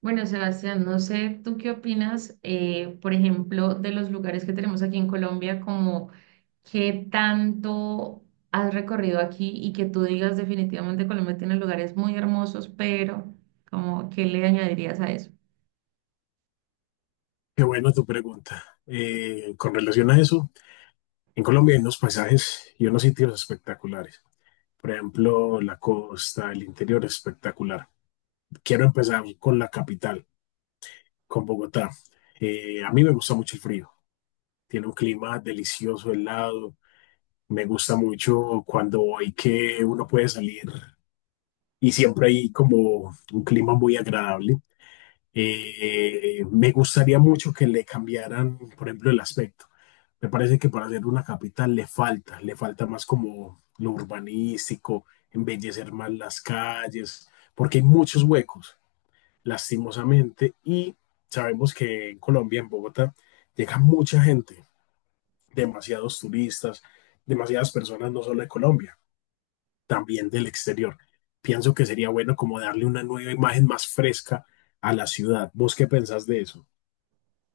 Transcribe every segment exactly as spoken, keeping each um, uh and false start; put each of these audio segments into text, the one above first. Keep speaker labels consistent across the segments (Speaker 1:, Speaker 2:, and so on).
Speaker 1: Bueno, Sebastián, no sé tú qué opinas, eh, por ejemplo, de los lugares que tenemos aquí en Colombia, como qué tanto has recorrido aquí y que tú digas definitivamente Colombia tiene lugares muy hermosos, pero como qué le añadirías a eso.
Speaker 2: Qué buena tu pregunta. Eh, con relación a eso, en Colombia hay unos paisajes y unos sitios espectaculares. Por ejemplo, la costa, el interior es espectacular. Quiero empezar con la capital, con Bogotá. Eh, a mí me gusta mucho el frío. Tiene un clima delicioso, helado. Me gusta mucho cuando hay que uno puede salir y siempre hay como un clima muy agradable. Eh, eh, me gustaría mucho que le cambiaran, por ejemplo, el aspecto. Me parece que para ser una capital le falta, le falta más como lo urbanístico, embellecer más las calles, porque hay muchos huecos, lastimosamente, y sabemos que en Colombia, en Bogotá, llega mucha gente, demasiados turistas, demasiadas personas, no solo de Colombia, también del exterior. Pienso que sería bueno como darle una nueva imagen más fresca a la ciudad. ¿Vos qué pensás de eso?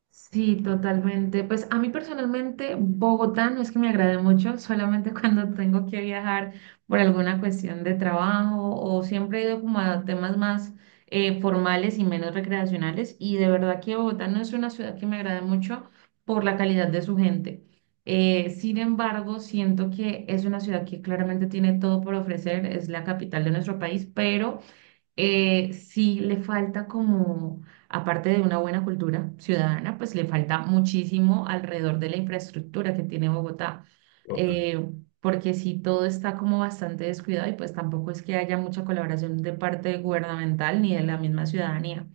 Speaker 1: Sí, totalmente. Pues a mí personalmente Bogotá no es que me agrade mucho, solamente cuando tengo que viajar por alguna cuestión de trabajo o siempre he ido como a temas más eh, formales y menos recreacionales y de verdad que Bogotá no es una ciudad que me agrade mucho por la calidad de su gente. Eh, sin embargo, siento que es una ciudad que claramente tiene todo por ofrecer, es la capital de nuestro país, pero eh, sí le falta como, aparte de una buena cultura ciudadana, pues le falta muchísimo alrededor de la infraestructura que tiene Bogotá,
Speaker 2: Total,
Speaker 1: eh, porque sí todo está como bastante descuidado y pues tampoco es que haya mucha colaboración de parte gubernamental ni de la misma ciudadanía.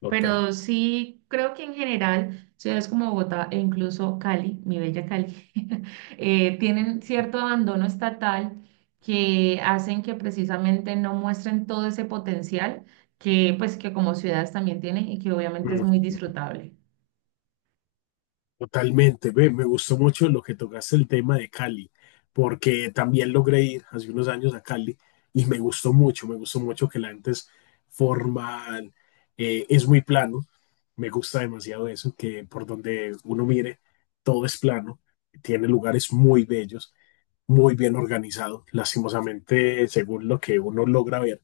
Speaker 2: total.
Speaker 1: Pero sí, creo que en general ciudades como Bogotá e incluso Cali, mi bella Cali, eh, tienen cierto abandono estatal que hacen que precisamente no muestren todo ese potencial que pues que como ciudades también tienen y que obviamente es
Speaker 2: Mm,
Speaker 1: muy disfrutable.
Speaker 2: Totalmente, ve, me gustó mucho lo que tocaste el tema de Cali, porque también logré ir hace unos años a Cali y me gustó mucho, me gustó mucho que la gente es formal, eh, es muy plano, me gusta demasiado eso, que por donde uno mire, todo es plano, tiene lugares muy bellos, muy bien organizado, lastimosamente, según lo que uno logra ver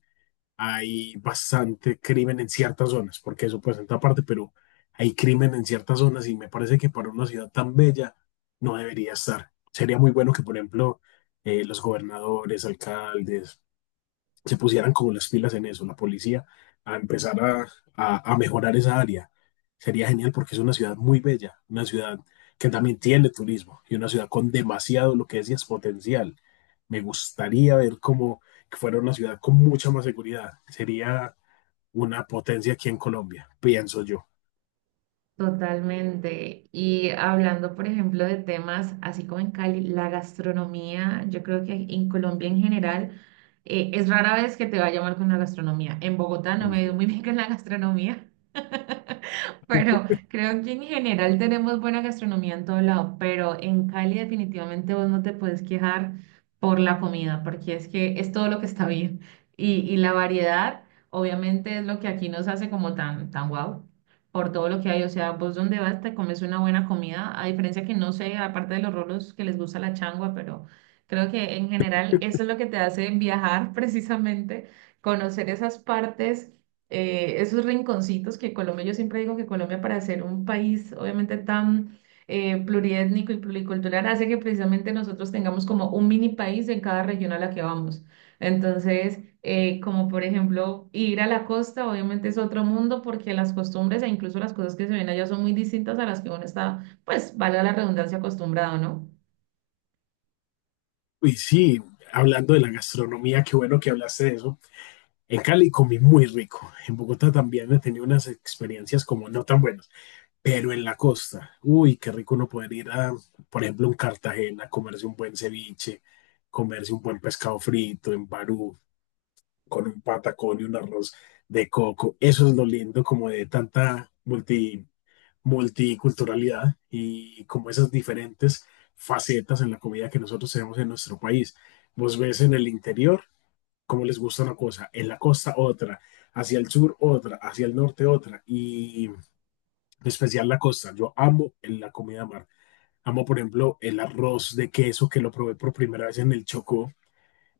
Speaker 2: hay bastante crimen en ciertas zonas, porque eso pues en otra parte, pero hay crimen en ciertas zonas y me parece que para una ciudad tan bella no debería estar. Sería muy bueno que, por ejemplo, eh, los gobernadores, alcaldes, se pusieran como las pilas en eso, la policía, a empezar a, a, a mejorar esa área. Sería genial porque es una ciudad muy bella, una ciudad que también tiene turismo y una ciudad con demasiado, lo que decías, potencial. Me gustaría ver cómo fuera una ciudad con mucha más seguridad. Sería una potencia aquí en Colombia, pienso yo.
Speaker 1: Totalmente. Y hablando, por ejemplo, de temas así como en Cali, la gastronomía, yo creo que en Colombia en general eh, es rara vez que te vaya mal con la gastronomía. En Bogotá no me ha ido muy
Speaker 2: Ujú.
Speaker 1: bien con la gastronomía. Pero creo que en general tenemos buena gastronomía en todo lado, pero en Cali definitivamente vos no te puedes quejar por la comida, porque es que es todo lo que está bien. Y, y la variedad, obviamente, es lo que aquí nos hace como tan, tan guau, por todo lo que hay. O sea, vos donde vas te comes una buena comida, a diferencia que no sé, aparte de los rolos que les gusta la changua, pero creo que en general eso es lo que te hace viajar precisamente, conocer esas partes eh, esos rinconcitos que Colombia, yo siempre digo que Colombia para ser un país obviamente tan eh, pluriétnico y pluricultural hace que precisamente nosotros tengamos como un mini país en cada región a la que vamos. Entonces, eh, como por ejemplo ir a la costa, obviamente es otro mundo porque las costumbres e incluso las cosas que se ven allá son muy distintas a las que uno está, pues, valga la redundancia, acostumbrado, ¿no?
Speaker 2: Y sí, hablando de la gastronomía, qué bueno que hablaste de eso. En Cali comí muy rico. En Bogotá también he tenido unas experiencias como no tan buenas, pero en la costa, uy, qué rico uno poder ir a, por ejemplo, en Cartagena, comerse un buen ceviche, comerse un buen pescado frito, en Barú, con un patacón y un arroz de coco. Eso es lo lindo como de tanta multi, multiculturalidad y como esas diferentes facetas en la comida que nosotros tenemos en nuestro país. Vos ves en el interior cómo les gusta una cosa, en la costa otra, hacia el sur otra, hacia el norte otra y en especial la costa. Yo amo la comida mar. Amo, por ejemplo, el arroz de queso que lo probé por primera vez en el Chocó.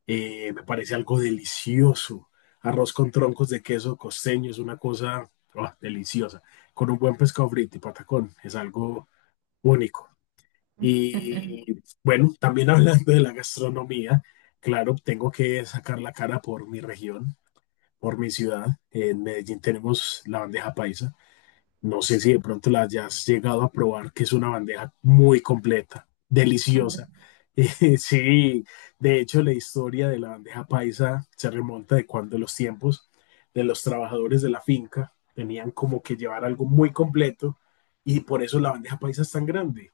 Speaker 2: eh, Me parece algo delicioso. Arroz con troncos de queso costeño es una cosa oh, deliciosa. Con un buen pescado frito y patacón es algo único. Y bueno, también hablando de la gastronomía, claro, tengo que sacar la cara por mi región, por mi ciudad. En Medellín tenemos la bandeja paisa, no sé si de pronto la hayas llegado a probar, que es una bandeja muy completa, deliciosa. Eh, sí, de hecho la historia de la bandeja paisa se remonta de cuando los tiempos de los trabajadores de la finca tenían como que llevar algo muy completo y por eso la bandeja paisa es tan grande.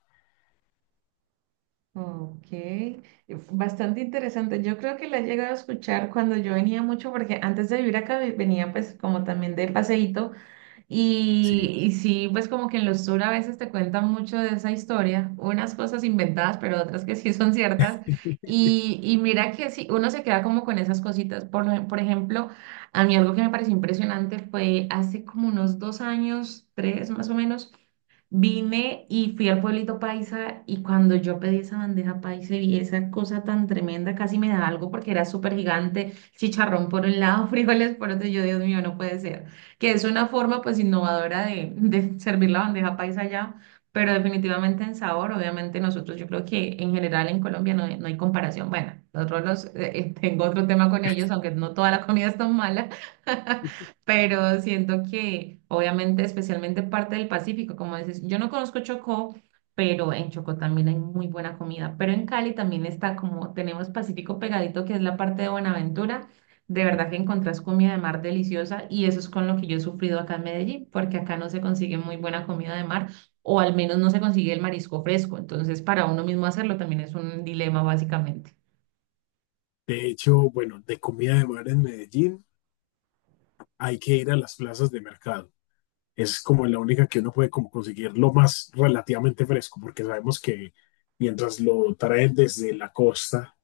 Speaker 1: Ok, eh, bastante interesante. Yo creo que la he llegado a escuchar cuando yo venía mucho, porque antes de vivir acá ve- venía pues como también de paseíto
Speaker 2: Sí.
Speaker 1: y, y sí, pues como que en los tours a veces te cuentan mucho de esa historia, unas cosas inventadas, pero otras que sí son ciertas. Y, y mira que sí, uno se queda como con esas cositas. Por, ej- por ejemplo, a mí algo que me pareció impresionante fue hace como unos dos años, tres más o menos, vine y fui al pueblito paisa y cuando yo pedí esa bandeja paisa y vi esa cosa tan tremenda, casi me da algo porque era súper gigante, chicharrón por un lado, frijoles por otro, y yo, Dios mío, no puede ser que es una forma pues innovadora de, de servir la bandeja paisa allá, pero definitivamente en sabor, obviamente nosotros yo creo que en general en Colombia no, hay no hay comparación. Bueno, nosotros los, eh, eh, tengo otro tema con ellos, aunque no toda la comida es tan mala, pero siento que obviamente especialmente parte del Pacífico, como dices, yo no conozco Chocó. Pero en Chocó también hay muy de verdad que encontrás comida de mar deliciosa y eso es con lo que yo he sufrido acá en Medellín, porque acá no se consigue muy buena comida de mar o al menos no se consigue el marisco fresco. Entonces, para uno mismo hacerlo también es un dilema básicamente.
Speaker 2: De hecho, bueno, de comida de mar en Medellín hay que ir a las plazas de mercado. Es como la única que uno puede como conseguir lo más relativamente fresco, porque sabemos que mientras lo traen desde la costa,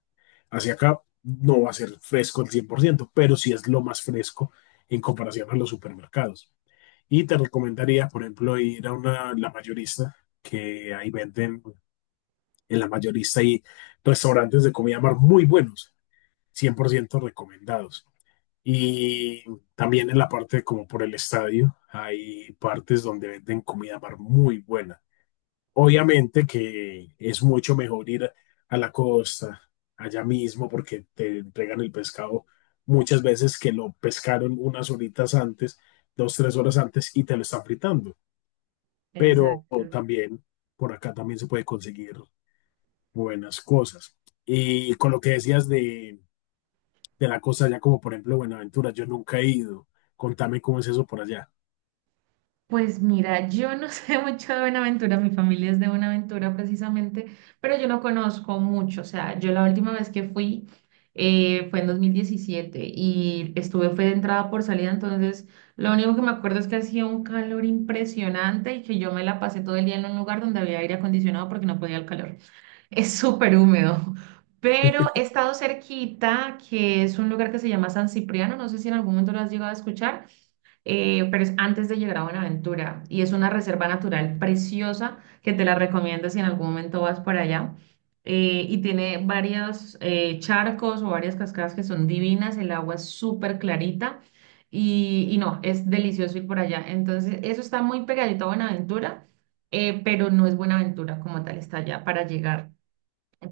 Speaker 2: hacia acá no va a ser fresco al cien por ciento, pero sí es lo más fresco en comparación a los supermercados. Y te recomendaría, por ejemplo, ir a una, la mayorista, que ahí venden en la mayorista y restaurantes de comida mar muy buenos, cien por ciento recomendados. Y también en la parte como por el estadio, hay partes donde venden comida mar muy buena. Obviamente que es mucho mejor ir a la costa, allá mismo, porque te entregan el pescado muchas veces que lo pescaron unas horitas antes, dos, tres horas antes, y te lo están fritando. Pero
Speaker 1: Exacto.
Speaker 2: también por acá también se puede conseguir buenas cosas. Y con lo que decías de, de la costa allá, como por ejemplo Buenaventura, yo nunca he ido. Contame cómo es eso por allá.
Speaker 1: Pues mira, yo no sé mucho de Buenaventura, mi familia es de Buenaventura precisamente, pero yo no conozco mucho, o sea, yo la última vez que fui eh, fue en dos mil diecisiete y estuve fue de entrada por salida, entonces lo único que me acuerdo es que hacía un calor impresionante y que yo me la pasé todo el día en un lugar donde había aire acondicionado porque no podía el calor. Es súper húmedo, pero he estado cerquita, que es un lugar que se llama San Cipriano, no sé si en algún momento lo has llegado a escuchar eh, pero es antes de llegar a Buenaventura y es una reserva natural preciosa que te la recomiendo si en algún momento vas por allá. Eh, y tiene varios eh, charcos o varias cascadas que son divinas, el agua es súper clarita y, y no, es delicioso ir por allá. Entonces, eso está muy pegadito a Buenaventura, eh, pero no es Buenaventura como tal, está allá para llegar.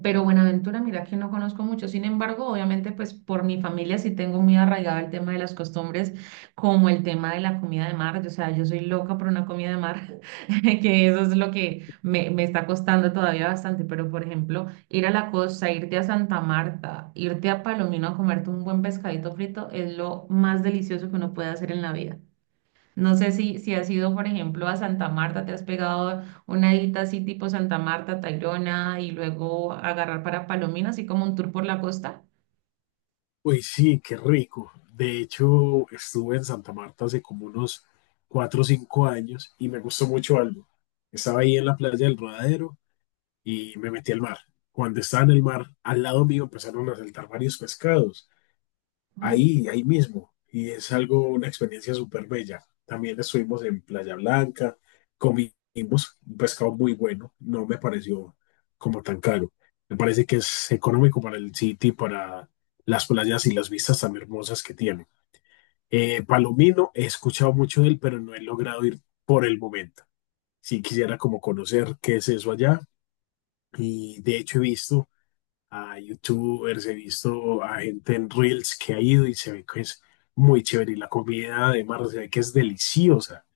Speaker 1: Pero Buenaventura, mira que no conozco mucho. Sin embargo, obviamente, pues por mi familia sí tengo muy arraigado el tema de las costumbres, como el tema de la comida de mar. O sea, yo soy loca por una comida de mar, que eso es lo que me, me está costando todavía bastante. Pero, por ejemplo, ir a la costa, irte a Santa Marta, irte a Palomino a comerte un buen pescadito frito es lo más delicioso que uno puede hacer en la vida. No sé si, si has ido, por ejemplo, a Santa Marta, te has pegado una edita así tipo Santa Marta, Tayrona y luego agarrar para Palomino, así como un tour por la costa.
Speaker 2: Uy, sí, qué rico. De hecho, estuve en Santa Marta hace como unos cuatro o cinco años y me gustó mucho algo. Estaba ahí en la playa del Rodadero y me metí al mar. Cuando estaba en el mar, al lado mío empezaron a saltar varios pescados ahí, ahí mismo. Y es algo, una experiencia súper bella. También estuvimos en Playa Blanca, comimos un pescado muy bueno, no me pareció como tan caro. Me parece que es económico para el sitio y para las playas y las vistas tan hermosas que tiene. Eh, Palomino, he escuchado mucho de él, pero no he logrado ir por el momento. Sí quisiera como conocer qué es eso allá y de hecho he visto a YouTubers, he visto a gente en Reels que ha ido y se ve que es muy chévere. Y la comida además se ve que es deliciosa.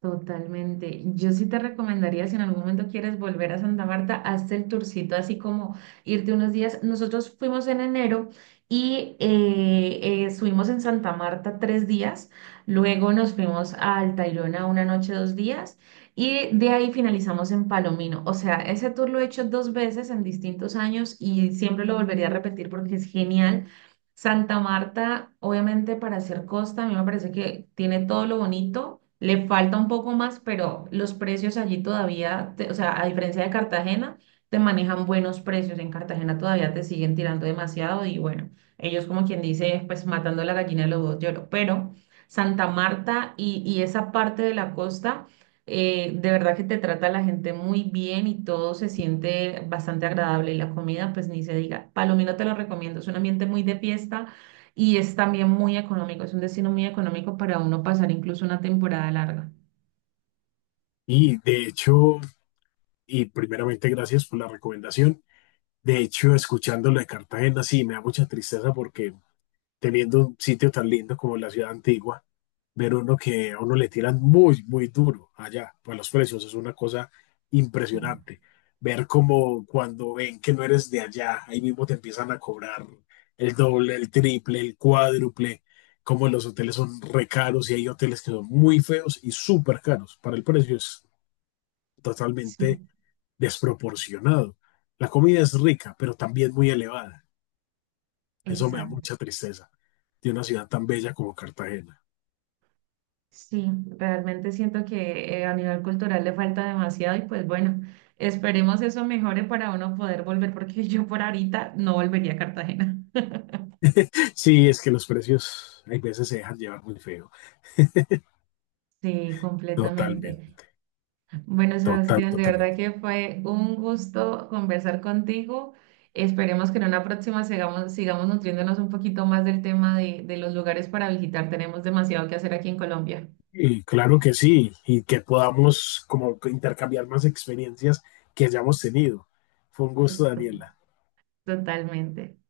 Speaker 1: Totalmente. Yo sí te recomendaría, si en algún momento quieres volver a Santa Marta, hazte el tourcito, así como irte unos días. Nosotros fuimos en enero y eh, eh, estuvimos en Santa Marta tres días, luego nos fuimos al Tayrona una noche, dos días, y de ahí finalizamos en Palomino. O sea, ese tour lo he hecho dos veces en distintos años y siempre lo volvería a repetir porque es genial. Santa Marta, obviamente para hacer costa, a mí me parece que tiene todo lo bonito, le falta un poco más, pero los precios allí todavía, te- o sea, a diferencia de Cartagena, te manejan buenos precios. En Cartagena todavía te siguen tirando demasiado y bueno, ellos como quien dice, pues matando la gallina de los dos lloros. Pero Santa Marta y, y esa parte de la costa. Eh, de verdad que te trata la gente muy bien y todo se siente bastante agradable y la comida, pues ni se diga. Palomino te lo recomiendo, es un ambiente muy de fiesta y es también muy económico, es un destino muy económico para uno pasar incluso una temporada larga.
Speaker 2: Y de hecho, y primeramente gracias por la recomendación. De hecho, escuchando lo de Cartagena, sí, me da mucha tristeza porque teniendo un sitio tan lindo como la ciudad antigua, ver uno que a uno le tiran muy, muy duro allá, pues los precios es una cosa
Speaker 1: Sí,
Speaker 2: impresionante. Ver como cuando ven que no eres de allá, ahí mismo te empiezan a cobrar el doble, el triple, el cuádruple, como los hoteles son re caros y hay hoteles que son muy feos y súper caros. Para el precio es totalmente
Speaker 1: sí,
Speaker 2: desproporcionado. La comida es rica, pero también muy elevada. Eso me da
Speaker 1: exacto.
Speaker 2: mucha tristeza de una ciudad tan bella como Cartagena.
Speaker 1: Sí, realmente siento que eh, a nivel cultural le falta demasiado y pues bueno, esperemos eso mejore para uno poder volver porque yo por ahorita no volvería a Cartagena.
Speaker 2: Sí, es que los precios hay veces se dejan llevar muy feo.
Speaker 1: Sí, completamente.
Speaker 2: Totalmente,
Speaker 1: Bueno,
Speaker 2: total,
Speaker 1: Sebastián, de verdad
Speaker 2: totalmente.
Speaker 1: que fue un gusto conversar contigo. Esperemos que en una próxima sigamos, sigamos nutriéndonos un poquito más del tema de, de los lugares para visitar. Tenemos demasiado que hacer aquí en Colombia.
Speaker 2: Y claro que sí, y que podamos como intercambiar más experiencias que hayamos tenido. Fue un gusto, Daniela.
Speaker 1: Totalmente.